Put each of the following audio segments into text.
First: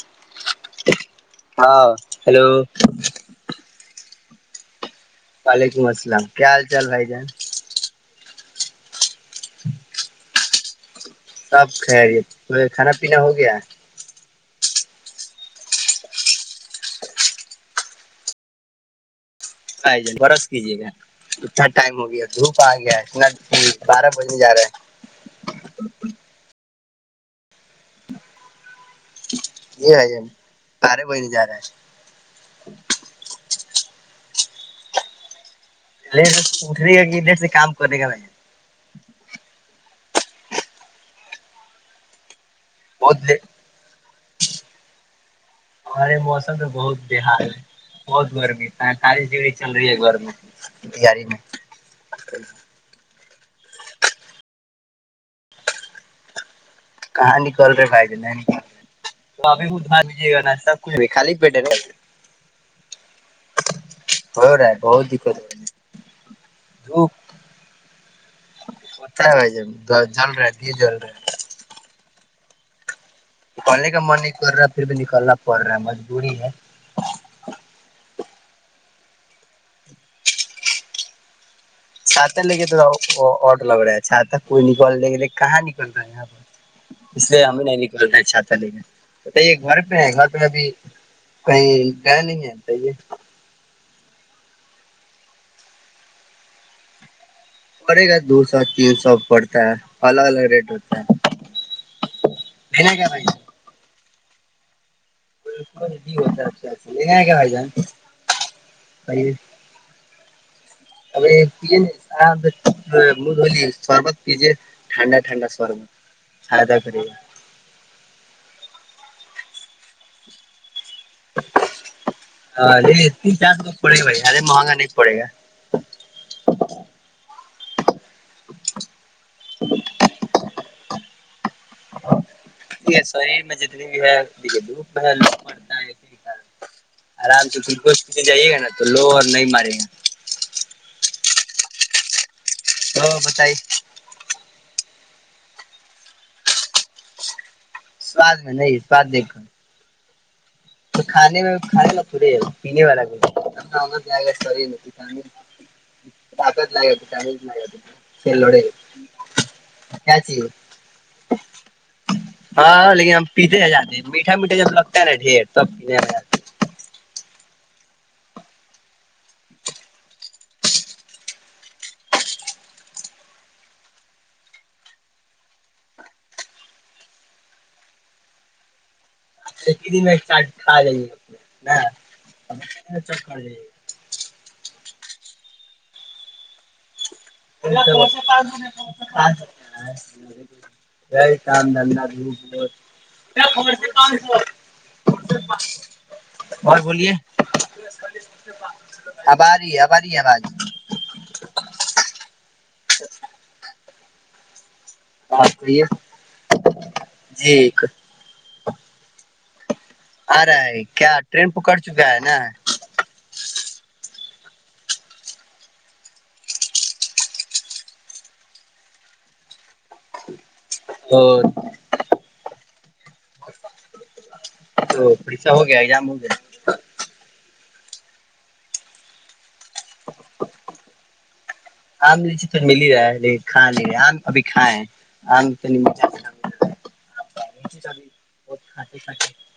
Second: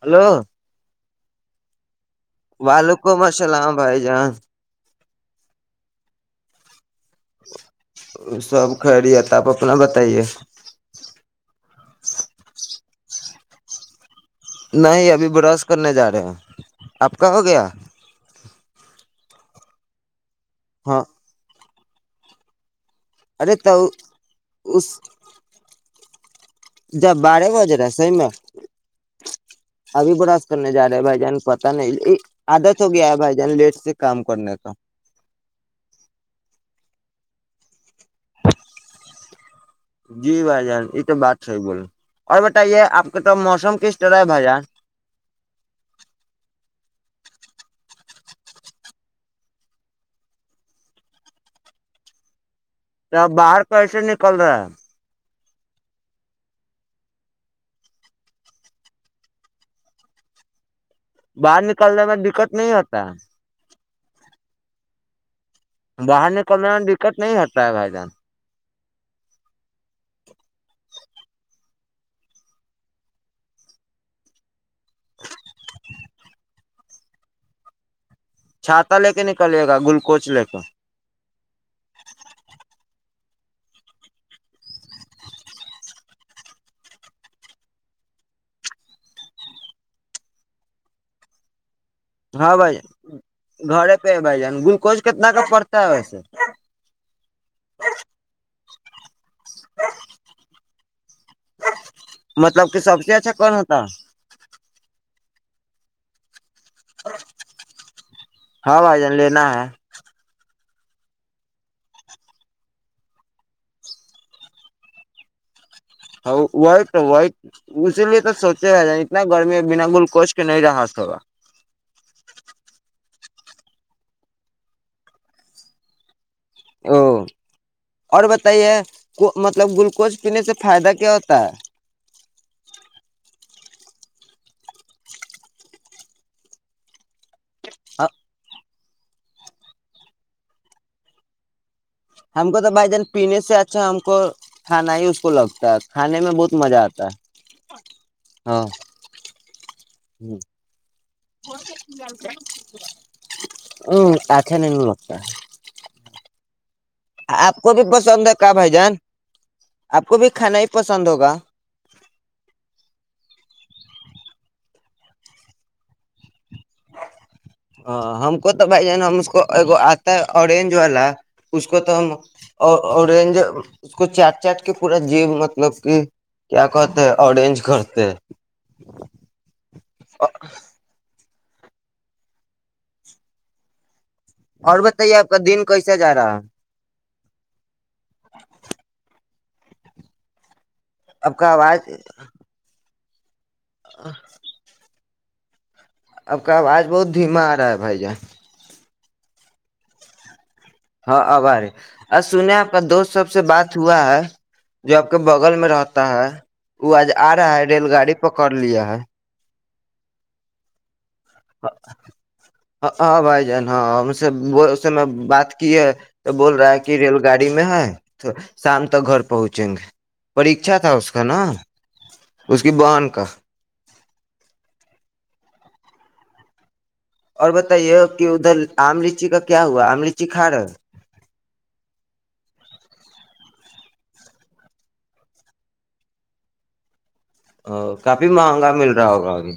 hello ہاں hello وعلیکم السلام بھائی جان وعلیکم السلام کیا حال چال بھائی [unintelligible] سب خھ رہی ہے تھا آپ اپنا بتائیے سب خیریت کھانا [inaudible] نہیں ابھی برش کرنے جا رہے ہو آپ کا ہو گیا آ ج ب کیجیے گا ہاں اچھا ٹائم ہو گیا دھوپ آ گیا ہے اتنا ارے ج تو بارہ بجنے جا رہا ہے اس جب بارہ بجے رہ سی میں جی بھائی ابھی ب جان راس کرنے جا رہے بارہ بھائی بجنے جان جا رہا پتا ہے نہیں عادت ہو گیا ہے بھائی جان لیٹ اس سے کام کرنے کا پلے اٹھے گا کہ ادھر سے کام کرے گا میں جی بھائی جان یہ تو بات ہے بول اور ے آپ کو بہت تو لیٹ موسم کس چ رہا بجا ہمارے موسم تو بہت بےحال ہے بہت گرمی پینتالیس ڈگری چل رہی ہے گرمی بیہاری میں توب باہر کیسے نکل رہا ہے کہاں نکل رہے بھائید نہیں نکل رہے تو ابھی اٹھا دیجیے گا ناشہ باہر نکالنے میں دقت نہیںتا ہ ہو رائے بہت دکھت باہر نکلنے میں دقت نہیں ہوٹتا ہے بھائی جان پتا ہے بھ ج جل رہا دی جل رہا نکالنے کا من نہیں کر رہا پھر بھی نکالنا پڑ رہا ہے مجبوری ہے چھاتاتا لے کے نکلیے گا گلکوچ لے کر چھات لے کے تو وہ آٹ لگ رہا ہے چھات کوئی نکلنے کے لیے کہاں نکل رہا ہے یہاں پر اس لیے ہمیں نہیں نکل رہ ہیں چھات لے کےے گھر پہ ہے گھر پہ ابھی کہیں گیا نہیں ہاں ہے بھائی بتائیے گھر بھ ج گلکز کتنا کا پڑتا ہےس پڑے گا دو سو تین سو پڑتا ہے الگ الگ ریٹ ہوتا مطلب کہ ہے گ سب سے بھائی اچھا کون ہوتا [inaudible] وہ بھی ہوتاات کیا فائی جان ہاں بھائی جان لینا ہے ا پ آ مدلی شربت پیزے ٹھنڈا ٹھنڈا شربت ہ و فائدہ تو کرے و اسی لیے تو سوچے گا نہیں نہیں نہ گرمی بنا بول کوچ کے نہیں رہا ا صبا یہ تس چارو پڑے گا بھائی ارے مہنگا نہیں پڑے گا او اور بتائیے کو مطلب گلوکوز پینے سے فائدہ کیا کیتا یک ہے شریر میں جتنی بھی ہے دھوپ ہے ل مڑتا ہے اسی آرام تو دوست جائیےا نا تو لو اور نہیں مارے گے ہم کو تو بھائی جان پینے سے اچھا ہم کو کھانا ہی اس کو لگتا ہے کھانے میں بہت مزہ آتا ہے سد میں نہیں سد دیکھ ہوں تو کھانے میں کھان ل تھڑے ہے پینے والا بھینا لائے گا اچھا نہیں سی لگتا طقت ل گا آپ کو بھی پسند ہے پھر کا لڑے بھائی گا جان آپ کو کیا بھی چاہیے کھانا ہی پسند ہوگا پیھے جے ہیں میٹا میٹا جب لگتا ہےا ڈر سب کے ہ ہم کو تو بھائی جان ہم اس کو ایک آتا ہے اوررینج والا اس کو تو ہمینج اس کو چاٹ چاٹ کے پورا جیب مطلب کہ کیا کہتے ہیں اوررینج کرتے اچھا ک د میں چار چالیں گے ہ چک اور بتائیے آپ کا دن کیسا جا رہا ہے [inaudible] ہاں جی آپ کا آواز چاندنا گو بول رکھ سے پانچ سو ا آپ کا آواز بہت دھیما آ رہا ہے بھائی جان آباری ہے آباری ہے ہمباری ہاں آبار ہے آ سن دوست سب سے بات صوا جو آپ کے بغل کو میں یہ رہتا ہے وہ آج آ رہا جی ہے ریل گاڑی پکڑ لیا ہے آ رہا ہے کیا ٹرین پکڑ چکا ہے نا ہاں بھائی جان ہاں ہم اس میں بات کی ہے تو بول رہا ہے کہ ریل گاڑی میں ہے تو شام تک گھر پہنچیں گے پریچھا تھا اس تو کا نا اس کی بان کا جام م اور بتائیے کہ ادھر آم لچی کا کیا ہوا آم لچی کھا رہے آم لیچے تو مل ہی رہا ہے کھا نہیں رہ آم ابھی کھائے آم تو نہیں مل جات ا کافی مہنگا مل رہا ہوگا ہے ابھی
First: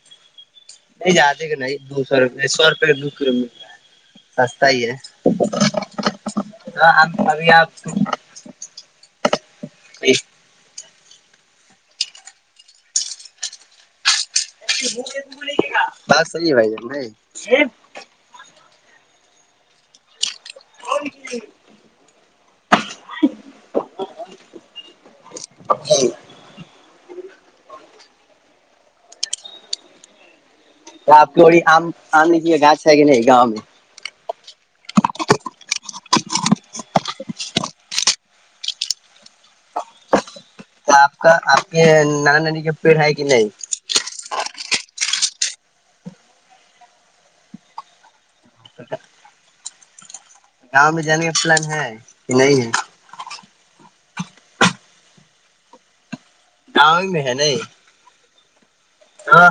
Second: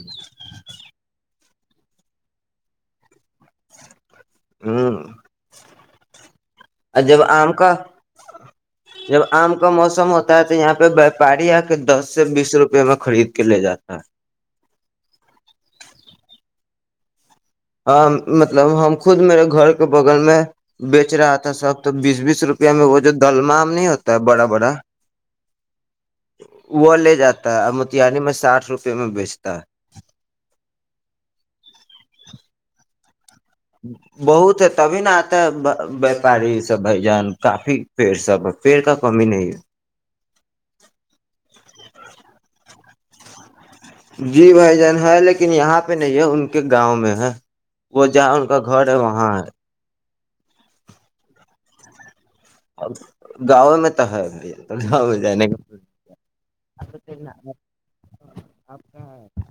نہیں جاتے نہیں دو سو روپے سو روپے کا دو کلو مل رہا ہے سستا ہی ہے ہوں ہ اور جب آم کا جب آم کا موسم ہوتا ہے تو یہاں پہ وپاری آ کے دس سے بیس روپے میں خرید کے لے جاتا ہے بے بولے گے کا بات صحی ہے بھائی ج نہیں ہاں مطلب مطلب ہم خود میرے گھر کے بغل میں بیچ رہا تھا نہیں سب تو بیس بیس روپیہ میں وہ جو دلمام نہیں ہوتا ہے بڑا بڑا وہ لے جاتا ہے متانی میں ساٹھ روپ پ میں بیچتا ہے آپ کیوری کی گاچ ہے کہ نہیں گاؤ ہچ بہت ہے تبھی ن آتا وپاری سب بی جان کافی پیڑ سب پیڑ کا کمی نہیں ہے آپ کا آپ کے نانا نانی کے پیڑ ہے کہ نہیں جی بھائی جان ہے لیکن یہاں پہ نہیں ہے ان کے گاؤں میں ہے وہ جہاں ان کا گھر ہے وہاں ہے گاؤں میں جانے کا پلان ہے کہ نہیں ہے اور گاؤں میں تو ہو جائے آؤ میں ہے نہیں ہ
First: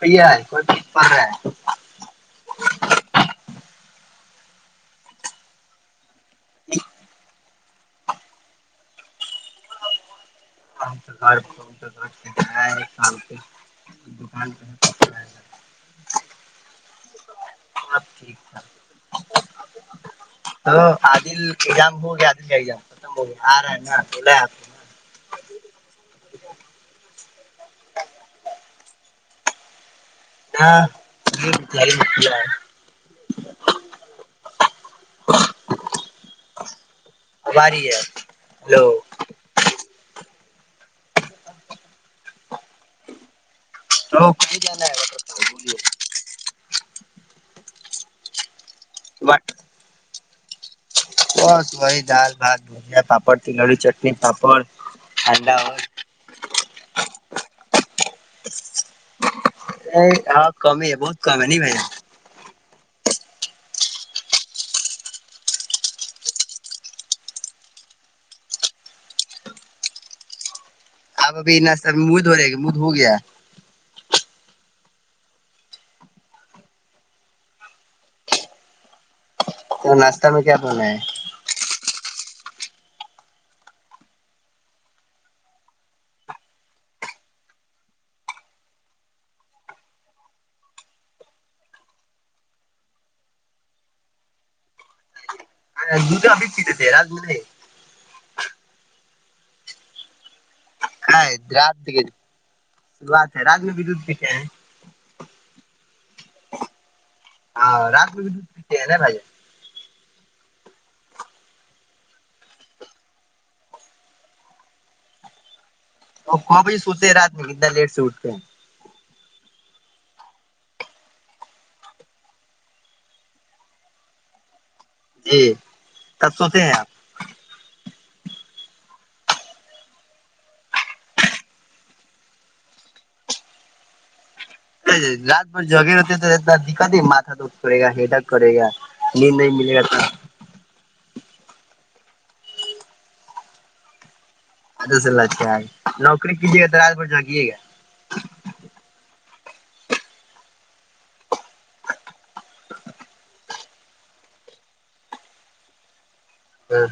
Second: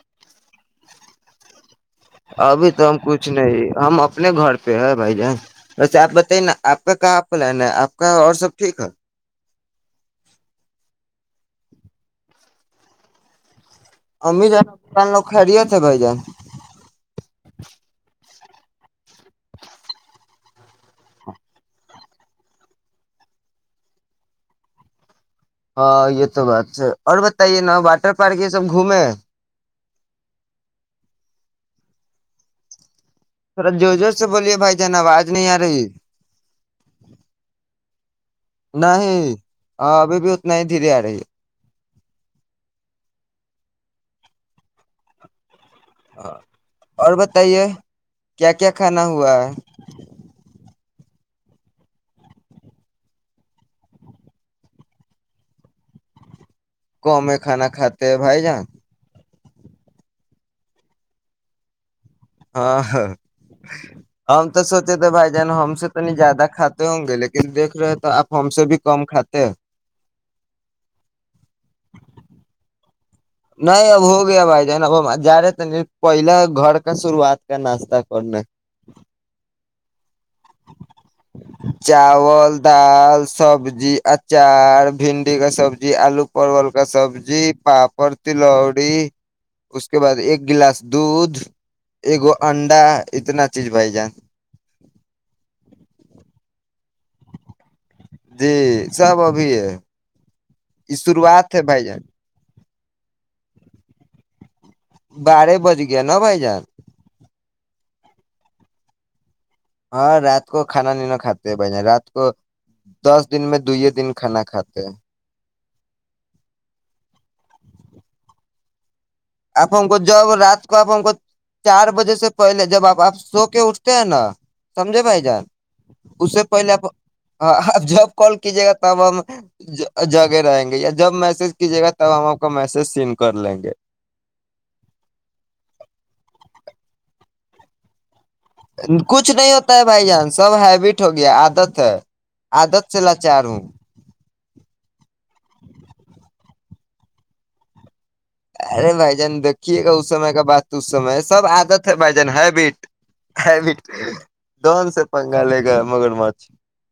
بھیا ہے کوئی پ پ رہا ہے ابھی تو ہم کچھ نہیں ہم اپنے گھر پہ ہے بھائی جان ویسے آپ بتائیے نا آپ کا کہاں پلان ہے آپ کا اور سب ٹھیک ہے گھر کو گھر سلتے امی جا دکان ل خیریییا تھ بائی جان سب ٹھیک تو عادل ایگزام ہو گیا عادل کا ایگزام ختم ہو گیا آ رہا ہے نا بلاے آپ کو ہاں یہ تو بات ہے اور بتائیے نا واٹر پارک یہ سب گھومے ہاں یہاری مک تھذرا زور زور سے بولیے بھائی جان آواز نہیں آ رہی اری ہے للو نہیں ہاں ابھی بھی اتنا ہی دھیر آ رہی ہے تو ک جنا ہے ب ہاں اور بتائیے کیا کیا کھانا ہوا ہے بس وہی دال بھات دنیا پاپڑ تلڑی چٹنی پاپڑ ٹھڈا ہوت کم کھانا کھاتے ہیں بھائی جان نہیں ہاں کمی ہی ہے بہت کم ہے نہیں بھ ہاں ہاں ہم تو سوچے تھے بھائی جان ہم سے تو نہیں زیادہ کھاتے ہوں گے لیکن دیکھ رہے تو آپ ہم سے بھی کم کھاتے ہیں اب ابب مہ د ہو رہے گ مہھ ہو گیا نہیں اب ہو گیا بھائی جان اب ہم جا رہے تھ نہیں پہلا گھر کا شروعات کا ناشتہ کرنے تو ناشتہ میں کیا بنا ہے چاول دال سبزی اچار بھنڈی کا سبزی آلو پروول کا سبزی پاپڑ تلوڑی اس کے بعد ایک گلاس دھ ایکو انڈا اتنا چیز بھائی جان د تو ابھی چیتے تھے راج میں جی سب ابھی ہے یہ نہیں شروعات ہے رات بھائی جان شروعات ہے رات میں بھی دودھ پیتے ہیں بارے بج ج ن بائی جار ہاں رات بھی د ن بھ ہاں رات کو کھانا نہیں ن کھاتے بہن رات کو دس دن میں دوے دن کھانا کھاتے ہیں اور کبھی سوتے رات نہیں انا لیٹ سے اٹھتے آپ ہم کو جب رات کو آپ ہم کو چار بجے سے پہلے جب آپ آپ سو کے اٹھتے ہیں نا سمجھے بھائی جان جی اس تب سے سوتے پہلے ہیں آپ آپ جب کال کیجیے گا تب ہم جگہ رہیں گے یا جب میسج کیجیے گا تب ہم آپ کا میسج سینڈ کر لیں گے ج رات بھر جگے ہوتے تونا دقت ہی ماتھ دکھ پے گا ہےا کچھ نہیں ہوتا ہے بھائی جان سب ہیبٹ ہو گیا آدت ہے آدت سے لاچار ہوں ااسلہ اچھا نوکری کیجیے گا تو رات ب جا کییے گا ارے بھائی جان دیکھیے گا اس سمے کا بات تو اس سم ہے سب آادت ہے بھائی جان ہیبٹٹ دون سے پنگا لے گا مگر مت ہاں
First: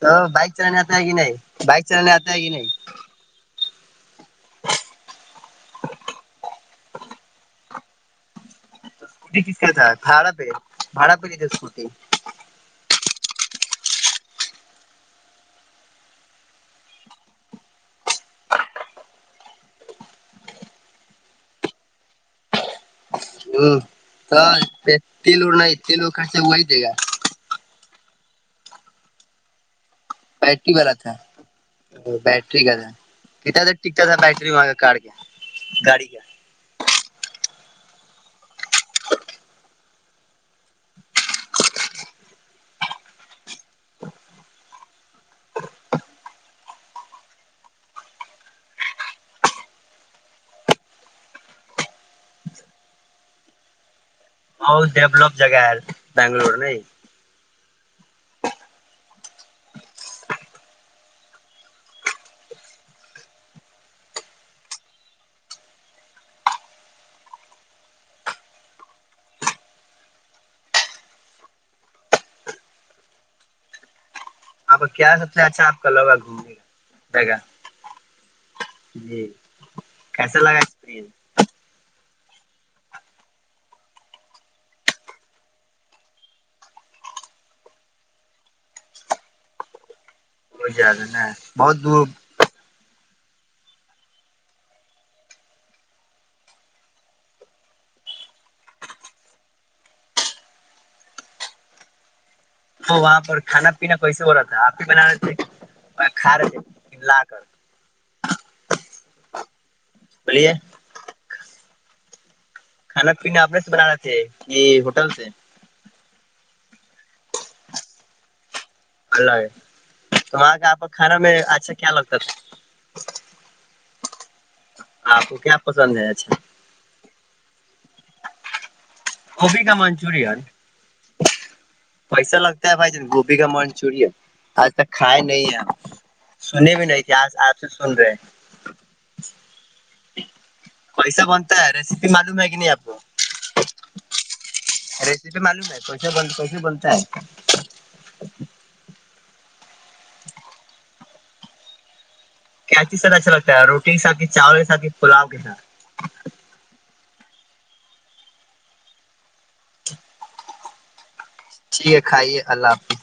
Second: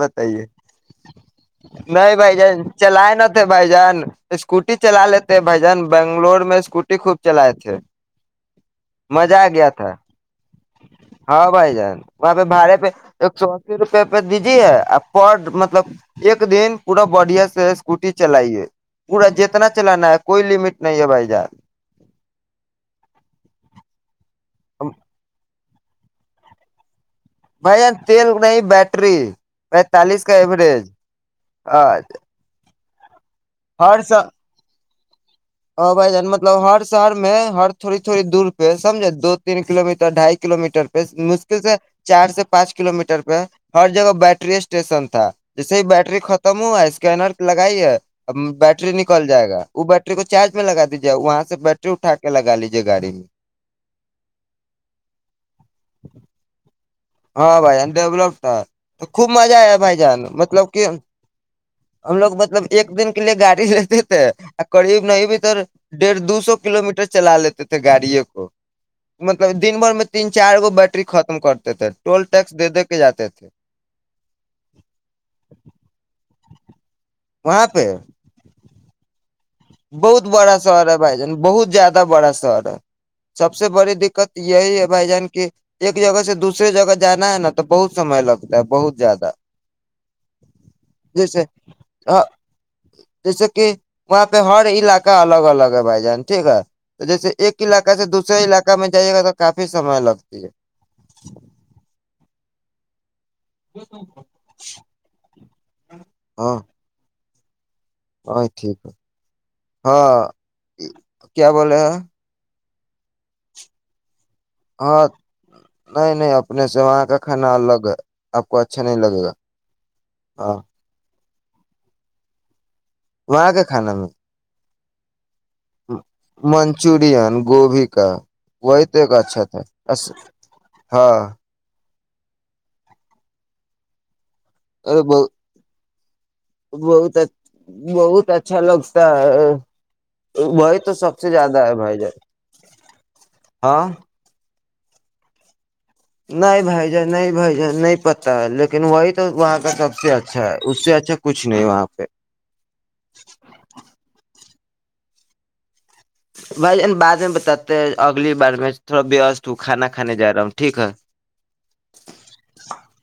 تو بائک چلنے آتا ہے کہ نہیں بائک چلنے نہیں آتا بھائی ہے کہ جان نہیں چلائے نہ تھے بھائی جان اسکوٹی چلا لیتے بھجن بنگلور میں اسکوٹی خوب چلائے تھے مزہ اسکوٹی آ کس گیا کا تھا بھاڑا پہ بھاڑا پہ لیتے ہاں بھائی اسکوٹی جان وہاں پہ بھڑے پہ ایک سو اسی روپے پہ دیجیے پر مطلب ایک دن پورا بڑھیا سے اسکوٹی چلائیے پورا جتنا چلانا ہے کوئی لمٹ نہیں ہے بھائی جان ہاں تو پس لوور نہیں کلو خرچے ہوا ہی دے گا بھائی جان تیل نہیں بیٹری پینتالیس کا بیٹری ایوریج والا تھا بیٹری کا تھا [inaudible] ک کتا ہر تھا ب سا بیٹری مگا کاڈ کے ج اور بھائی جان مطلب ہر شہر میں ہر تھوڑی تھوڑی دور پہ سمجھے دو تین کلو میٹر ڈھائی کلو میٹر پہ مشکل سے چار سے پانچ کلو میٹر پہ ہر جگہ ب بیٹری اسٹیشن تھا جیسے ہی ب بیٹری ختم ہوا اسکینر لگائی ہے بیٹری نکل جائے گا وہ بٹری بیٹری کو چارج میں لگ دیجیے وہاں سے بیٹری اٹھا کے لگا لیجیے گاڑی میں ب ڈولپ جگا ہے بگلور نہیں ہاں بھائی جان ڈیولپ تھا تو خوب مزہ آیا بھائی جان مطلب کہ ہم لوگ مطلب ایک دن کے لیے گاڑی لیتے تھے قریب نہیں بھی تو ڈیڑھ دو سو کلو میٹر چلا لیتے تھے گاڑیے کو مطلب دن بھر میں تین چار گو بیٹری ختم کرتے تھے ٹول ٹیکس دے دے کے جاتے تھے اں کیا سب سے اچھا آپ کا لوگا گھومنے کا جگہ وہاں پہ جی بہت کیسا بڑا لگا شہر ہے ایکسپریئنس بائی جان بہت زیادہ زیا بڑا شہر ہے سب سے بڑی دقت یہی ہے بھائی جان کی ایک جگہ سے دوسریے جگہ جانا ہے نا تو بہت سمے لگتا ہے بہت زیادہ وہ زیادہ نا جیسے بہت دور جیسے کہ وہ پ ہر علاق الگ الگ ہے بھائی جان ٹھیک ہے تو جیسے ایک علاق سے دوسرے علاقہ میں جائیے گا تو کافی سمے لگتی ہے وہ وہاں پر کھانا پینا کیسے ہو رہا تھا آپ ہی بنا رہے تھے کھا رہے تھے ل ہ ٹھیک ہے ہاں بولیے کیا بولے ہیں کھانا پین اپنے سے بنان رہے تھے یہ ہاں ہوٹل سے نہیں نہیں اپنے سے وہاں کا کھانا الگ ہے کو اچھا نہیں لگے گا اللہ ہے تو ہاں وہاں کے آپ کا کھانا میں اچھا کیا لگتا تھا آاں پ منچورن گوبھی وہ ا کا اچھا تھا گوبھی کا ہاں پیسہ لگتا ہے بھائی ج گوبھی کا من چوری ہے آج تک کھائے نہیں ہیںپ بت بہت اچھا لگتا ہے وہائی تو سب کیسا سے زیادہ بنتا ہے بائی ج ریسیپی معلوم ہے کہ نہیں آپ کو ہاں ریسیپی معلوم ہے کوئی نہیں بھائی جان نہیں بھائی جان نہیں پتا لیکن وہی تو وہاں پہ سب سے اچھا ہے اس سے اچھا کچھ نہیں وہاں پہ کیاچی سر اچھا لگتا ہے روٹی کے ساتھی چاول پلاؤ کے ساتھ بھائی جان بعد بتاتے اگلی بار میں تھوڑا وست ہوں کھانا کھے جا رہا ہوں ٹھیک ہے ٹھیک ہے کھائیے اللہ حافظ